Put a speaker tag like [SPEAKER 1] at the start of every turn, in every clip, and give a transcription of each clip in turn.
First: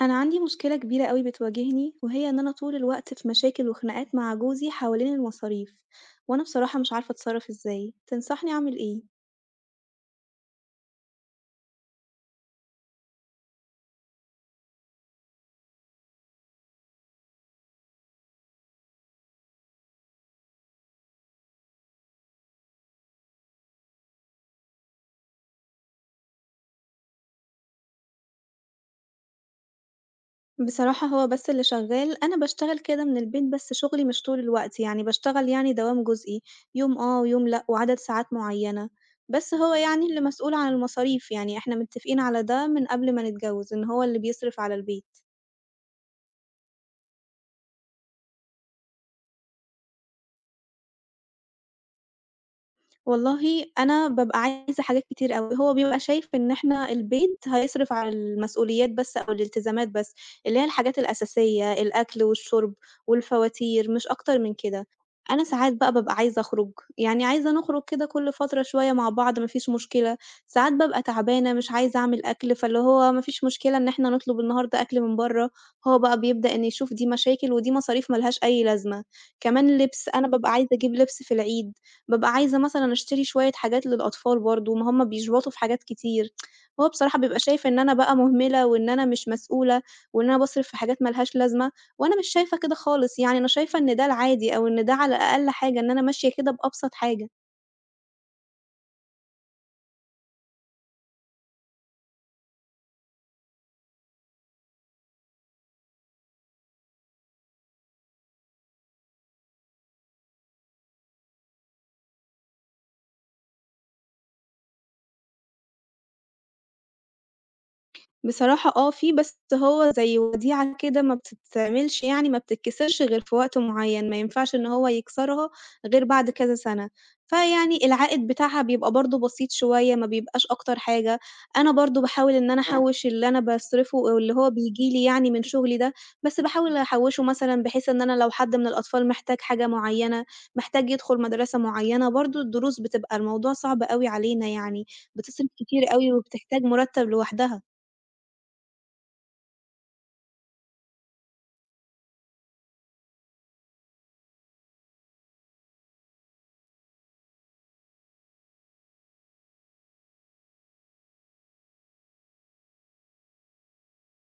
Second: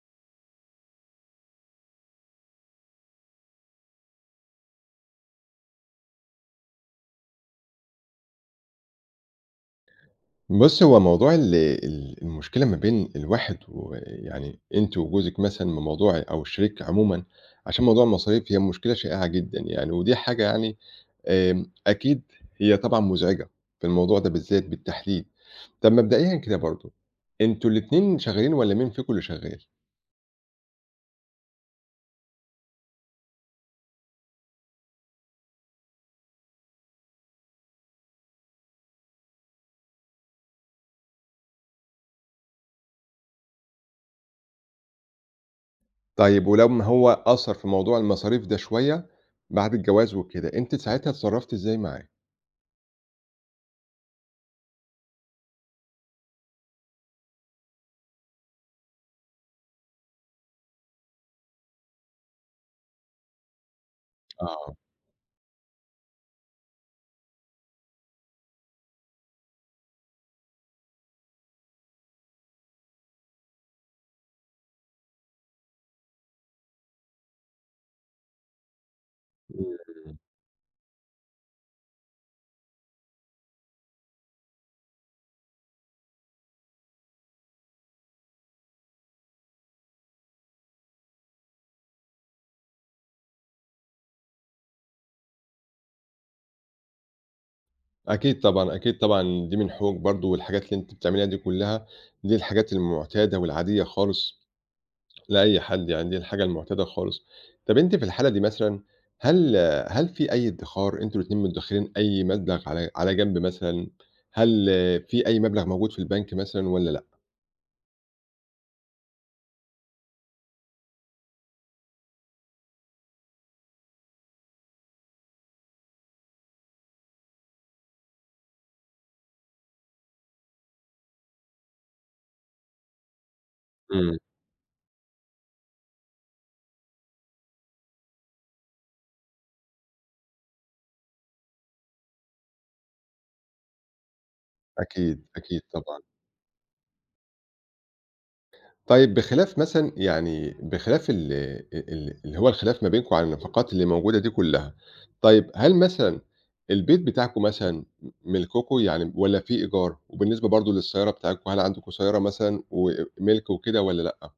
[SPEAKER 1] أنا عندي مشكلة كبيرة أوي بتواجهني، وهي إن أنا طول الوقت في مشاكل وخناقات مع جوزي حوالين المصاريف، وأنا بصراحة مش عارفة أتصرف إزاي، تنصحني أعمل إيه؟
[SPEAKER 2] بُصّي، هو موضوع ال ال المشكلة ما بين الواحد ويعني أنتِ وجوزِك مثلًا من موضوع أو الشريك عمومًا، عشان موضوع المصاريف هي مشكلة شائعة جدًا يعني، ودي حاجة يعني أكيد هي طبعًا مزعجة في الموضوع ده بالذات بالتحديد. طَب مبدئيًا كده برضه، أنتم الاتنين شغالين والّا مين فيكم اللي شغال؟
[SPEAKER 1] بصراحة هو بس اللي شغال، أنا باشتغل كده من البيت بس شغلي مش طول الوقت، يعني باشتغل يعني دوام جزئي، يوم آه ويوم لأ وعدد ساعات معينة، بس هو يعني اللي مسؤول عن المصاريف، يعني إحنا متفقين على ده من قبل ما نتجوز إن هو اللي بيصرف على البيت.
[SPEAKER 2] طيب ولمّا هو أثّر في موضوع المصاريف ده شوية بعد الجواز وكده، أنتِ ساعتها اتصرّفتِ إزاي معاه؟
[SPEAKER 1] والله أنا بابقى عايزة حاجات كتير أوي، هو بيبقى شايف إن إحنا البيت هيصرف على المسؤوليات بس أو الالتزامات بس، اللي هي الحاجات الأساسية، الأكل والشرب والفواتير، مش أكتر من
[SPEAKER 2] آه.
[SPEAKER 1] كده. أنا ساعات بقى بابقى عايزة أخرج، يعني عايزة نخرج كده كل فترة شوية مع بعض ما فيش مشكلة، ساعات بابقى تعبانة مش عايزة أعمل أكل، فاللي هو ما فيش مشكلة إن إحنا نطلب النهارده أكل من برّه، هو بقى بيبدأ إن يشوف دي مشاكل ودي مصاريف ما لهاش أي لازمة. كمان لبس،
[SPEAKER 2] إمم.
[SPEAKER 1] أنا بابقى عايزة أجيب لبس في العيد. بابقى عايزة مثلًا أشتري شوية حاجات للأطفال برضه، ما هُم بيشبطوا في حاجات كتير، هو بصراحة بيبقى شايف إن أنا بقى مهملة وإن أنا مش مسؤولة وإن أنا باصرف في حاجات ما لهاش لازمة، وأنا مش شايفة كده خالص، يعني أنا شايفة إن ده العادي أو إن ده على أقل حاجة، إن أنا ماشية كده بأبسط حاجة.
[SPEAKER 2] أكيد طبعًا، أكيد طبعًا دي من حقوقِك برضه، والحاجات اللي أنتِ بتعمليها دي كلّها، دي الحاجات المعتادة والعادية خالص لأي حد، يعني دي الحاجة المعتادة خالص. طَب أنتِ في الحالة دي مثلًا، هل هل في أي ادّخار، أنتم الاتنين مدّخرين أي مبلغ على جنب مثلًا؟ هل في أي مبلغ موجود في البنك مثلًا والّا لأ؟
[SPEAKER 1] بصراحة آه، في بس هو زي وديعة كده ما بتتعملش يعني ما بتتكسرش غير في وقت معيّن، ما ينفعش إن هو يكسرها غير بعد كذا سَنة، فيعني العائد بتاعها بيبقى برضه بسيط شوية، ما بيبقاش أكتر حاجة، أنا برضه باحاول إن أنا أحوّش اللي أنا باصرفه
[SPEAKER 2] إمم،
[SPEAKER 1] أو اللي هو بييجي لي يعني من شغلي ده، بس باحاول أحوّشه مثلًا بحيث إن أنا لو حد من الأطفال محتاج حاجة معيّنة، محتاج يدخل مدرسة معيّنة، برضه الدروس بتبقى الموضوع صعب أوي علينا يعني،
[SPEAKER 2] أكيد،
[SPEAKER 1] بتصرف
[SPEAKER 2] أكيد
[SPEAKER 1] كتير
[SPEAKER 2] طبعًا.
[SPEAKER 1] أوي وبتحتاج مُرتّب لوحدها.
[SPEAKER 2] طيب بخلاف مثلًا يعني بخلاف ال ال اللي هو الخلاف ما بينكم على النفقات اللي موجودة دي كلّها، طيب هل مثلًا البيت بتاعكم مثلًا ملككم يعني والّا في إيجار؟ وبالنسبة برضه للسيارة بتاعتكم هل عندكم سيارة مثلًا وملك وكده والّا لأ؟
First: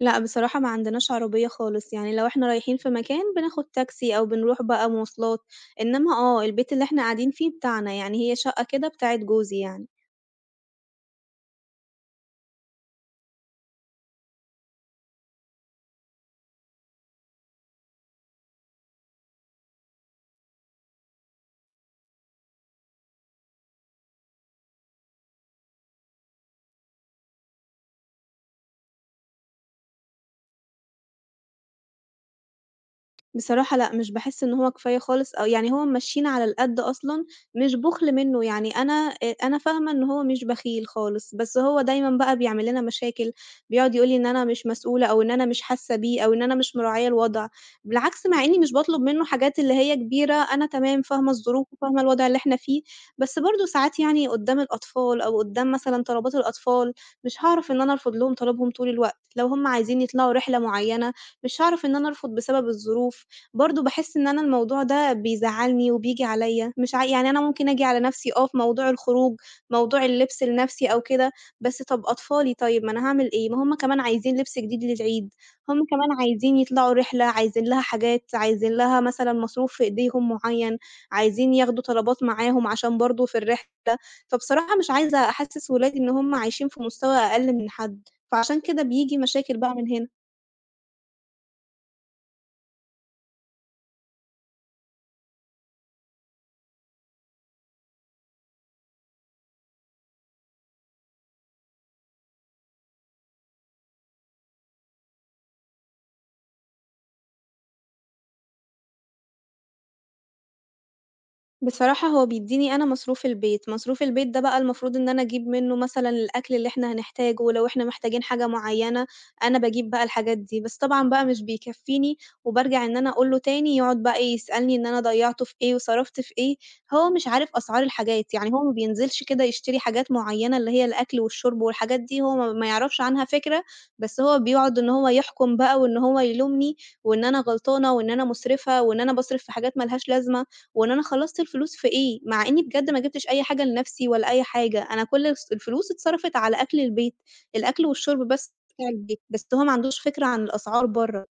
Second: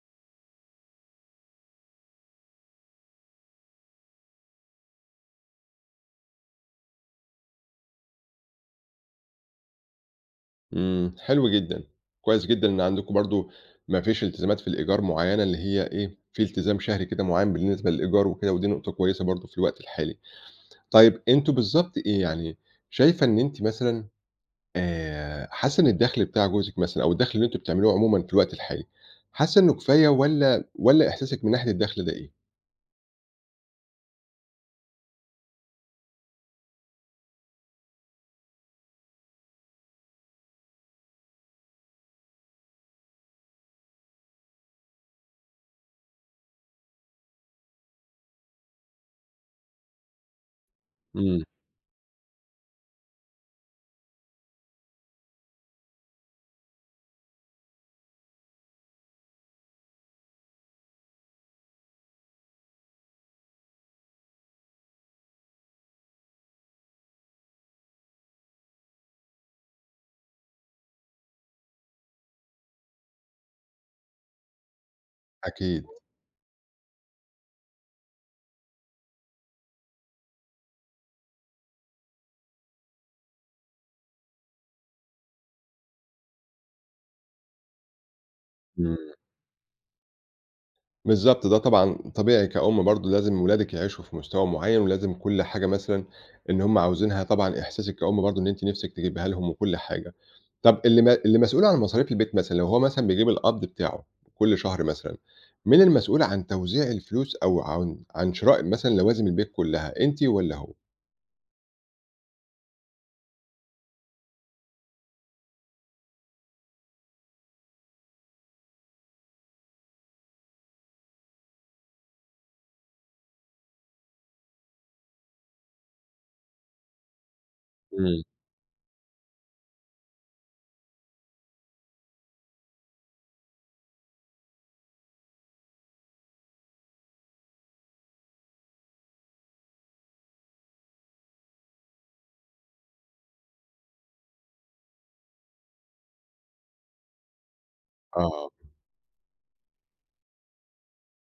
[SPEAKER 1] لأ، بصراحة ما عندناش عربية خالص، يعني لو إحنا رايحين في مكان بناخد تاكسي أو بنروح بقى مواصلات، إنما آه، البيت اللي إحنا قاعدين فيه بتاعنا، يعني هي شقة كده بتاعة جوزي يعني.
[SPEAKER 2] إمم، حلو جدًا، كويس جدًا إن عندكم برضه ما فيش التزامات في الإيجار معيّنة اللي هي إيه، في التزام شهري كده معيّن بالنسبة للإيجار وكده ودي نقطة كويسة برضه في الوقت الحالي. طيب أنتم بالضبط إيه، يعني شايفة إن أنتِ مثلًا حاسة إن الدخل بتاع جوزِك مثلًا أو الدخل اللي أنتم بتعملوه عمومًا في الوقت الحالي، حاسة إنه كفاية والّا إحساسِك من ناحية الدخل ده إيه؟
[SPEAKER 1] بصراحة لأ، مش باحس إن هو كفاية خالص أو يعني هو ممشّينا على القد أصلًا، مش بُخل منّه، يعني أنا أنا فاهمة إن هو مش بخيل خالص، بس هو دايمًا بقى بيعمل لنا مشاكل، بيقعد يقول لي إن أنا مش مسؤولة أو إن أنا مش حاسة بيه أو إن أنا مش مراعية الوضع، بالعكس مع إنّي مش باطلب منّه حاجات اللي هي كبيرة، أنا تمام فاهمة
[SPEAKER 2] إمم.
[SPEAKER 1] الظروف وفاهمة الوضع اللي إحنا فيه، بس برضه ساعات يعني قُدّام الأطفال أو قُدّام مثلًا طلبات الأطفال، مش هاعرف إن أنا أرفض لهم طلبهم طول الوقت، لو هم عايزين يطلعوا رحلة معيّنة، مش هاعرف إن أنا أرفض بسبب الظروف. برضه باحس إن أنا الموضوع ده بيزعّلني وبييجي عليّا، مش ع يعني أنا ممكن آجي على نَفْسي آه في موضوع الخروج، موضوع اللبس لنَفْسي أو كده، بس طَب أطفالي طيب ما أنا هاعمل إيه؟ ما هُم كمان عايزين لبس جديد للعيد، هُم
[SPEAKER 2] أكيد،
[SPEAKER 1] كمان عايزين يطلعوا رحلة، عايزين لها حاجات، عايزين لها مثلًا مصروف في إيديهم معيّن، عايزين ياخدوا طلبات معاهم عشان برضه في الرحلة، فبصراحة مش عايزة أحسِّس ولادي إن هُم عايشين في مستوى أقل من حد، فعشان كده
[SPEAKER 2] إمم،
[SPEAKER 1] بييجي مشاكل بقى من هنا.
[SPEAKER 2] بالضبط، ده طبعًا طبيعي كأم برضه لازم ولادِك يعيشوا في مستوى معيّن، ولازم كل حاجة مثلًا إن هُم عاوزينها طبعًا إحساسِك كأم برضه إن أنتِ نِفْسِك تجيبيها لهم وكل حاجة. طَب اللي مسؤول عن مصاريف البيت مثلًا، لو هو مثلًا بيجيب القبض بتاعه كل شهر مثلًا، مين المسؤول عن توزيع الفلوس أو عن شراء مثلًا لوازم البيت كلها، أنتِ والّا هو؟
[SPEAKER 1] بصراحة هو بيدّيني أنا مصروف البيت، مصروف البيت ده بقى المفروض إن أنا أجيب منّه مثلًا الأكل اللي إحنا هنحتاجه، ولو إحنا محتاجين حاجة معيّنة أنا باجيب بقى الحاجات دي، بس طبعًا بقى مش بيكفّيني، وبارجع إن أنا أقول له تاني يقعد بقى إيه يسألني إن أنا ضيّعته في إيه وصرفت في إيه، هو مش عارف أسعار
[SPEAKER 2] إمم.
[SPEAKER 1] الحاجات، يعني هو ما بينزلش كده يشتري حاجات معيّنة اللي هي الأكل والشرب والحاجات دي هو ما يعرفش عنها فكرة، بس هو بيقعد إن هو يحكم بقى وإن هو يلومني وإن أنا غلطانة وإن أنا مسرفة وإن أنا باصرف في حاجات ما لهاش لازمة. وإن أنا خلّصت الفلوس في إيه، مع إني بجد ما جِبتش أي حاجة لنَفْسي ولا أي حاجة، أنا كل الفلوس اتصرفت على أكل البيت، الأكل والشُرب
[SPEAKER 2] آه،
[SPEAKER 1] بس بتاع البيت، بس هو ما عندوش فكرة عن الأسعار برّه.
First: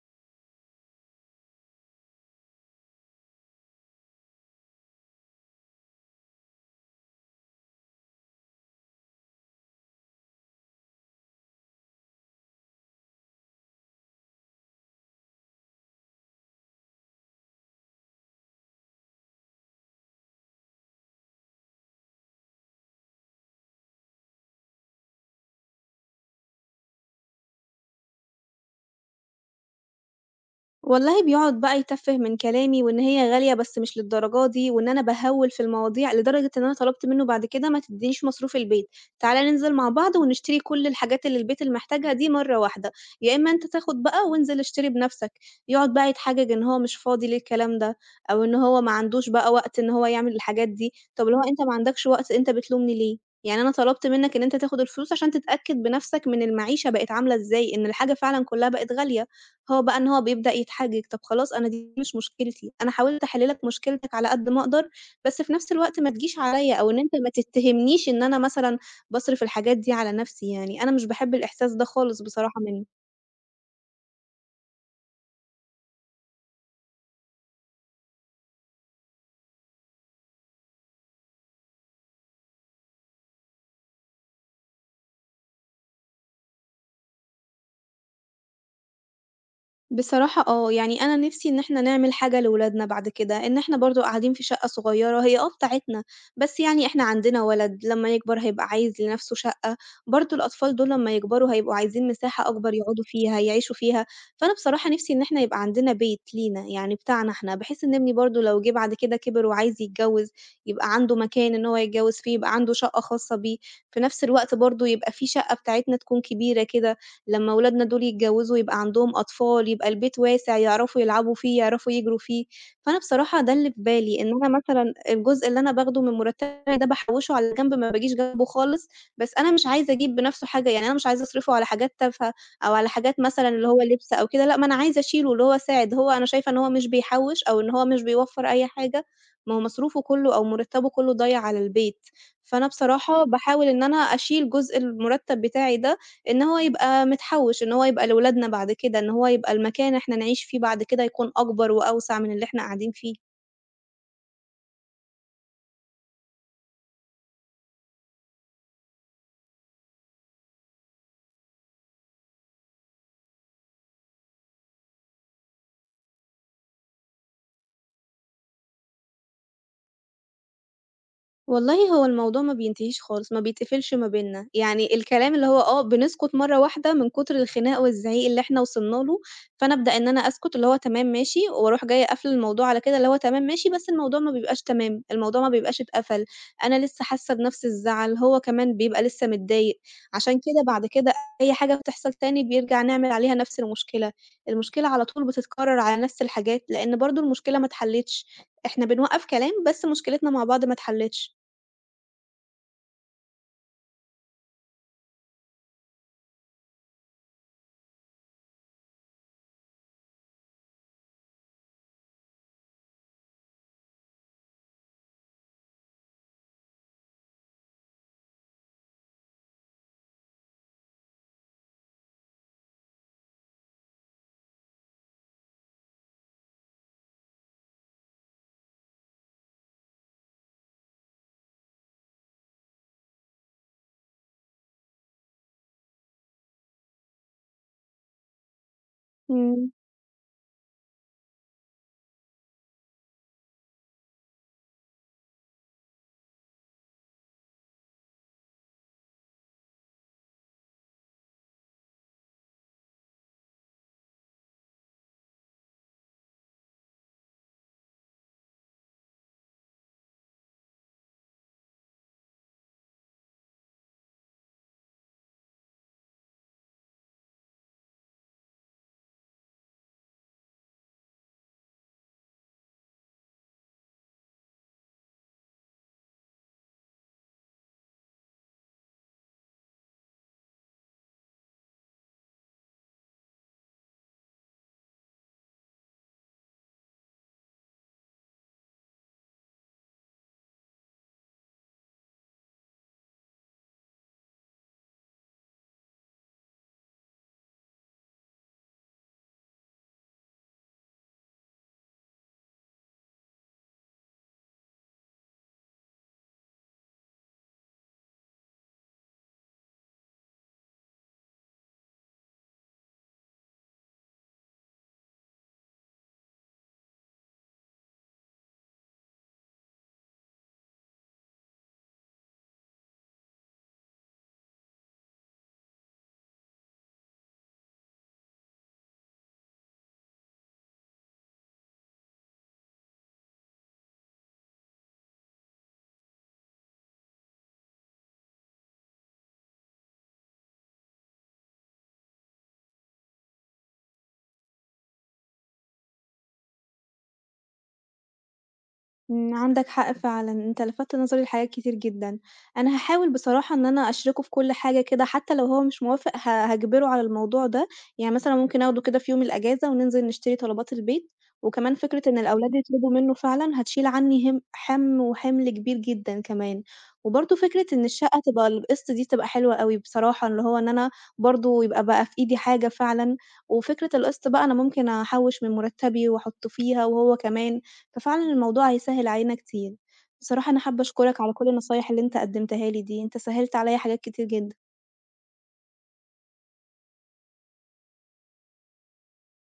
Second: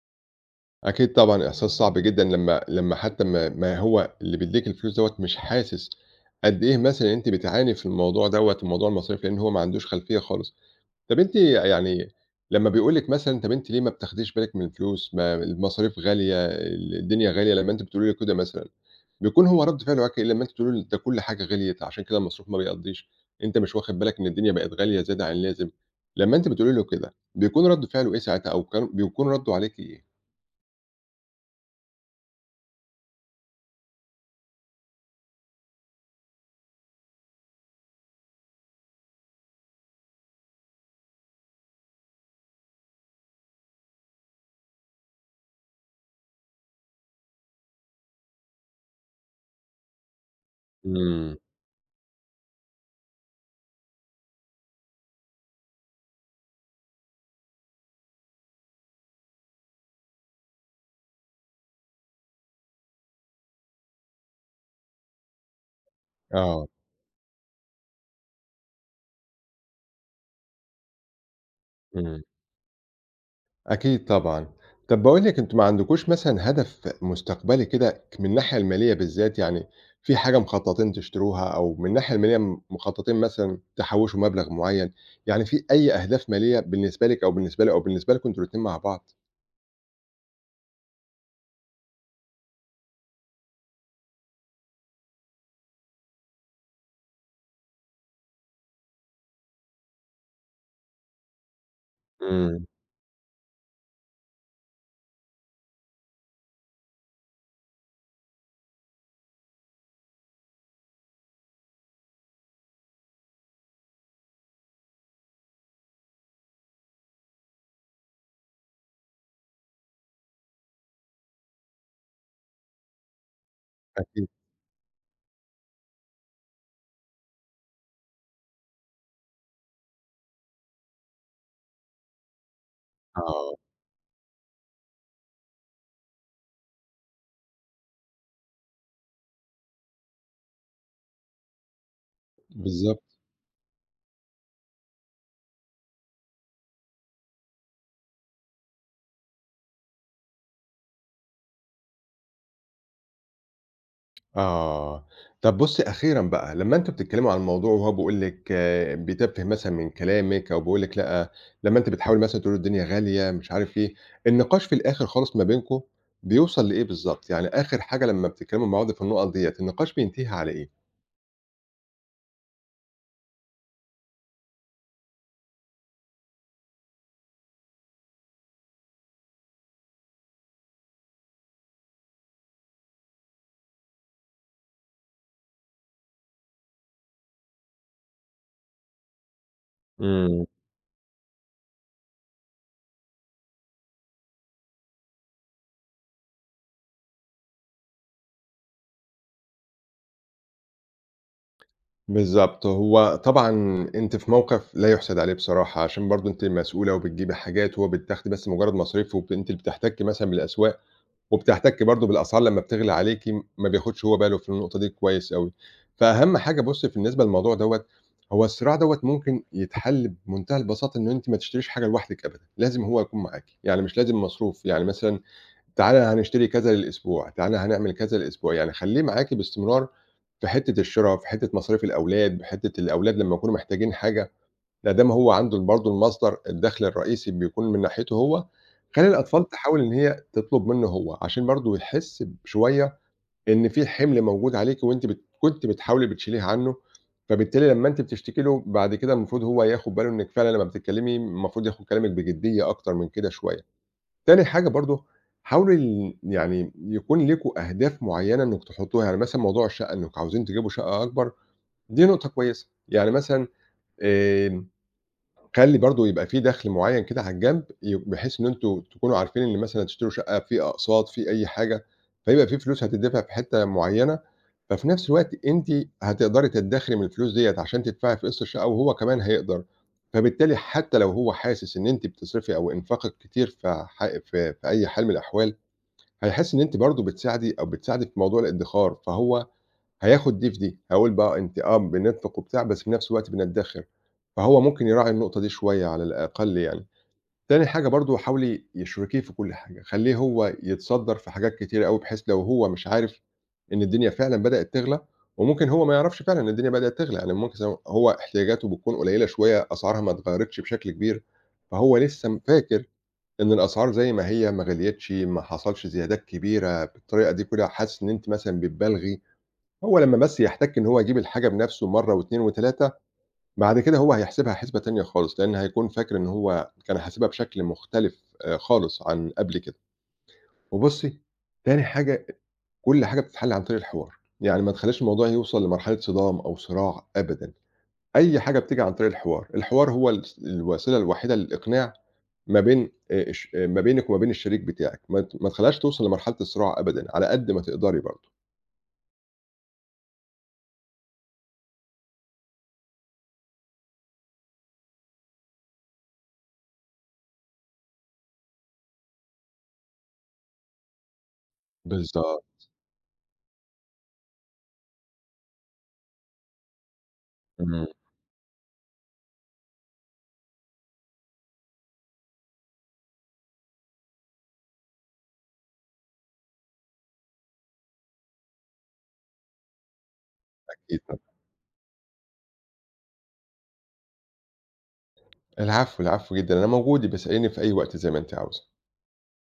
[SPEAKER 2] أكيد طبعًا إحساس صعب جدًا لمّا حتى ما ما هو اللي بيدّيك الفلوس دوّة مش حاسس قد إيه مثلًا أنتِ بتعاني في الموضوع دوّة، موضوع المصاريف، لإن هو ما عندوش خلفية خالص. طَب أنتِ يعني لمّا بيقول لِك مثلًا طَب أنتِ ليه ما بتاخديش بالِك من الفلوس، ما المصاريف غالية، الدنيا غالية، لمّا أنتِ بتقولي له كده مثلًا، بيكون هو رَد فعله معاكِ إيه لمّا أنتِ بتقولي له ده كل حاجة غليت عشان كده المصروف ما بيقضّيش، أنت مش واخد بالك إن الدنيا بقت غالية زيادة عن اللازم؟ لمّا أنتِ بتقولي له كده، بيكون رَد فعله إيه ساعتها أو كان بيكون رَدُّه عليكِ إيه؟
[SPEAKER 1] والله بيقعد بقى يتفّه من كلامي وإن هي غالية بس مش للدرجة دي، وإن أنا باهوِّل في المواضيع، لدرجة إن أنا طلبت منه بعد كده ما تدّينيش مصروف البيت، تعالَ ننزل مع بعض ونشتري كل الحاجات اللي البيت اللي محتاجها دي مرّة واحدة، يا إما أنت تاخد بقى وانزل اشتري بنفْسك. يقعد بقى يتحجج إن هو مش فاضي للكلام ده، أو إن هو ما عندوش بقى وقت إن هو يعمل الحاجات دي، طب
[SPEAKER 2] إمم،
[SPEAKER 1] اللي هو أنت ما عندكش وقت أنت بتلومني ليه؟ يعني أنا طلبت منّك إن أنت تاخد الفلوس عشان تتأكد بنفْسك من المعيشة بقت عاملة إزاي، إن الحاجة فعلًا كلّها بقت غالية. هو بقى إن هو بيبدأ يتحجج، طب خلاص أنا دي مش مشكلتي، أنا حاولت أحل لك مشكلتك على قد ما أقدر، بس في نفس الوقت ما تجيش
[SPEAKER 2] آه،
[SPEAKER 1] عليَّ أو إن أنت ما تتهمنيش إن أنا مثلًا باصرف الحاجات دي على نفسي يعني، أنا مش باحب الإحساس ده
[SPEAKER 2] إمم،
[SPEAKER 1] خالص بصراحة منّي.
[SPEAKER 2] أكيد طبعًا. طَب باقول لِك أنتم ما عندكوش مثلًا هدف مستقبلي كده من الناحية المالية بالذات، يعني في حاجة مخططين تشتروها أو من الناحية المالية مخططين مثلًا تحوّشوا مبلغ معيّن، يعني في أي أهداف مالية بالنسبة لِك أو بالنسبة له أو بالنسبة لكم أنتم الاتنين مع بعض؟
[SPEAKER 1] بصراحة آه، يعني أنا نِفْسي إن إحنا نعمل حاجة لولادنا بعد كده، إن إحنا برضه قاعدين في شقة صغيّرة هي آه بتاعتنا، بس يعني إحنا عندنا ولد لمّا يكبر هيبقى عايز لنَفْسه شقة، برضه الأطفال دول لمّا يكبروا هيبقوا عايزين مساحة
[SPEAKER 2] إمم،
[SPEAKER 1] أكبر يقعدوا فيها، يعيشوا فيها، فأنا بصراحة نِفْسي إن إحنا يبقى عندنا بيت لينا، يعني بتاعنا إحنا، بحيث إن ابني برضه لو جه بعد كده كِبِر وعايز يتجوّز، يبقى عنده مكان إن هو يتجوّز فيه، يبقى عنده شقة خاصة بيه، في نَفْس الوقت برضه يبقى في شقة بتاعتنا تكون كبيرة كده. لمّا ولادنا دول يتجوّزوا يبقى عندهم أطفال، يبقى البيت واسع يعرفوا يلعبوا فيه، يعرفوا يجروا فيه. فأنا بصراحة ده اللي في بالي،
[SPEAKER 2] أكيد،
[SPEAKER 1] إن أنا مثلًا الجزء اللي أنا باخده من مرتبي ده باحوّشه على جنب، ما باجيش جنبه خالص، بس أنا مش عايزة أجيب بنفْسه حاجة، يعني أنا مش عايزة أصرفه على حاجات تافهة أو على حاجات مثلًا
[SPEAKER 2] آه،
[SPEAKER 1] اللي هو لِبْس أو كده، لأ، ما أنا عايزة أشيله اللي هو ساعد، هو أنا شايفة إن هو مش بيحوّش أو إن هو مش بيوفّر أي حاجة، ما هو مصروفه كلّه أو مرتبه كلّه ضايع على البيت. فأنا
[SPEAKER 2] بالضبط.
[SPEAKER 1] بصراحة باحاول إن أنا أشيل جزء المرتب بتاعي ده إن هو يبقى متحوّش، إن هو يبقى لولادنا بعد كده، إن هو يبقى المكان إحنا نعيش فيه بعد كده يكون أكبر وأوسع من اللي إحنا قاعدين فيه.
[SPEAKER 2] آه. طب بُصّي أخيرًا بقى، لمّا أنتم بتتكلّموا عن الموضوع وهو بيقول لِك آه، بيتفّه مثلًا من كلامِك أو بيقول لِك لأ، لمّا أنتِ بتحاولي مثلًا تقولي له الدنيا غالية مش عارف إيه، النقاش في الآخر خالص ما بينكم بيوصل لإيه بالضبط؟ يعني آخر حاجة لمّا بتتكلّموا مع بعض في النقط ديّة، النقاش بينتهي على إيه؟
[SPEAKER 1] والله هو الموضوع ما بينتهيش خالص، ما بيتقفلش ما بيننا، يعني الكلام اللي هو آه بنسكت مرّة واحدة من كتر الخناق والزعيق اللي إحنا وصلنا له، فأنا أبدأ إن أنا أسكت اللي هو تمام ماشي، وأروح جاية قافلة الموضوع على كده اللي هو تمام ماشي، بس الموضوع ما بيبقاش تمام، الموضوع ما بيبقاش اتقفل، أنا لسه حاسة بنفْس الزعل، هو كمان بيبقى لسه متضايق، عشان
[SPEAKER 2] إمم.
[SPEAKER 1] كده بعد كده أي حاجة بتحصل تاني بيرجع نعمل عليها نفْس المشكلة، المشكلة على طول بتتكرر على نفْس الحاجات، لإن برضه المشكلة ما اتحلتش، إحنا بنوقّف كلام بس مشكلتنا مع بعض ما اتحلتش.
[SPEAKER 2] بالضبط. هو طبعًا أنتِ في موقِف لا يُحسَد عليه بصراحة، عشان برضه أنتِ مسؤولة وبتجيبي حاجات وهو بتاخدي بس مجرّد مصاريف وب أنتِ اللي بتحتكّي مثلًا بالأسواق. وبتحتكي برضه بالأسعار لمّا بتغلى عليكِ، ما بياخدش هو باله في النقطة دي كويس أوي. فأهم حاجة بُصّي بالنسبة للموضوع دوّة، هو الصراع دوّة ممكن يتحل بمنتهى البساطة إن أنتِ ما تشتريش حاجة لوحدِك أبدًا، لازم هو يكون معاكِ، يعني مش لازم مصروف، يعني مثلًا تعالَ هنشتري كذا للأسبوع، تعالَ هنعمل كذا للأسبوع، يعني خلّيه معاكِ باستمرار في حتّة الشرا، في حتّة مصاريف الأولاد، في حتّة الأولاد لمّا يكونوا محتاجين حاجة لأ، دام هو عنده برضه المصدر الدخل الرئيسي بيكون من ناحيته هو، خلّي الأطفال
[SPEAKER 1] إمم،
[SPEAKER 2] تحاول إن هي تطلب منه هو، عشان برضه يحس بشوية إن في حِمل موجود عليكِ وأنتِ كنتِ بتحاولي بتشيليه عنه، فبالتالي لمّا أنتِ بتشتكي له بعد كده المفروض هو ياخد باله إنِّك فعلًا لمّا بتتكلمي المفروض ياخد كلامِك بجدية أكتر من كده شوية. تاني حاجة برضه حاولوا يعني يكون ليكم أهداف معيّنة إنّكم تحطوها، يعني مثلًا موضوع الشقة إنّكم عاوزين تجيبوا شقة أكبر، دي نقطة كويسة، يعني مثلًا آآ خلّي برضه يبقى في دخل معيّن كده على الجنب، بحيث إن أنتم تكونوا عارفين إن مثلًا هتشتروا شقة في أقساط، في أي حاجة، فيبقى في فلوس هتدفع في حتّة معيّنة، ففي نفس الوقت أنتِ هتقدري تدخري من الفلوس ديّة عشان تدفعي في قسط الشقة، وهو كمان هيقدر، فبالتالي حتّى لو هو حاسس إن أنتِ بتصرفي أو إنفاقِك كتير في ح في في أي حال من الأحوال، هيحس إن أنتِ برضه بتساعدي أو بتساعدي في موضوع الادخار، فهو هياخد دي في دي، هاقول بقى أنتِ آه بننفق وبتاع، بس في نفس الوقت بندخّر، فهو ممكن يراعي النقطة دي شوية على الأقل يعني. تاني حاجة برضه حاولي اشركيه في كل حاجة، خلّيه هو يتصدّر في حاجات كتيرة أوي، بحيث لو هو مش عارف إن الدنيا فعلًا بدأت تغلى، وممكن هو ما يعرفش فعلًا إن الدنيا بدأت تغلى، يعني ممكن زي هو احتياجاته بتكون قليلة شوية، أسعارها ما اتغيّرتش بشكل كبير، فهو لسه فاكر إن الأسعار زي ما هي، ما غليتش، ما حصلش زيادات كبيرة بالطريقة دي كلها، حاسس إن أنتِ مثلًا بتبالغي، هو لمّا بس يحتَك إن هو يجيب الحاجة بنَفْسه مرّة و2 و3 بعد كده هو هيحسبها حسبة تانية خالص، لإن هيكون فاكر إن هو كان حاسبها بشكل مختلف خالص عن قبل كده. وبُصّي، تاني حاجة كل حاجة بتتحل عن طريق الحوار، يعني ما تخلّيش الموضوع يوصل لمرحلة صدام أو صراع أبدًا، أي حاجة بتيجي عن طريق الحوار، الحوار هو الوسيلة الوحيدة للإقناع ما بين اش ما بينِك وما بين الشريك بتاعِك، ما تخلّيهاش توصل لمرحلة الصراع أبدًا على قد ما تقدري برضه.
[SPEAKER 1] إمم، عندك حق فعلًا، أنت لفتت نظري لحاجات كتير جدًا، أنا هاحاول بصراحة إن أنا أشركه في كل حاجة كده، حتى لو هو مش موافق هاجبره على الموضوع ده، يعني مثلًا ممكن آخده كده في يوم الأجازة وننزل نشتري طلبات البيت، وكمان فكرة إن الأولاد
[SPEAKER 2] بالضبط،
[SPEAKER 1] يطلبوا منه فعلًا هتشيل عني هم وحِمل كبير جدًا كمان، وبرضه فكرة إن
[SPEAKER 2] إمم،
[SPEAKER 1] الشقة تبقى اللي بقسط دي تبقى حلوة أوي بصراحة، اللي هو إن أنا برضه يبقى بقى في إيدي حاجة فعلًا، وفكرة القسط بقى أنا ممكن أحوّش من مرتبي وأحطه فيها وهو كمان. ففعلًا الموضوع هيسهّل علينا كتير. بصراحة أنا حابة
[SPEAKER 2] أكيد.
[SPEAKER 1] أشكرك على كل النصايح اللي أنت قدّمتها لي دي، أنت سهّلت عليّا حاجات كتير جدًا.
[SPEAKER 2] العفو، العفو جدًا، أنا موجود، يبقى اسأليني في أي وقت زي ما أنتِ عاوزة.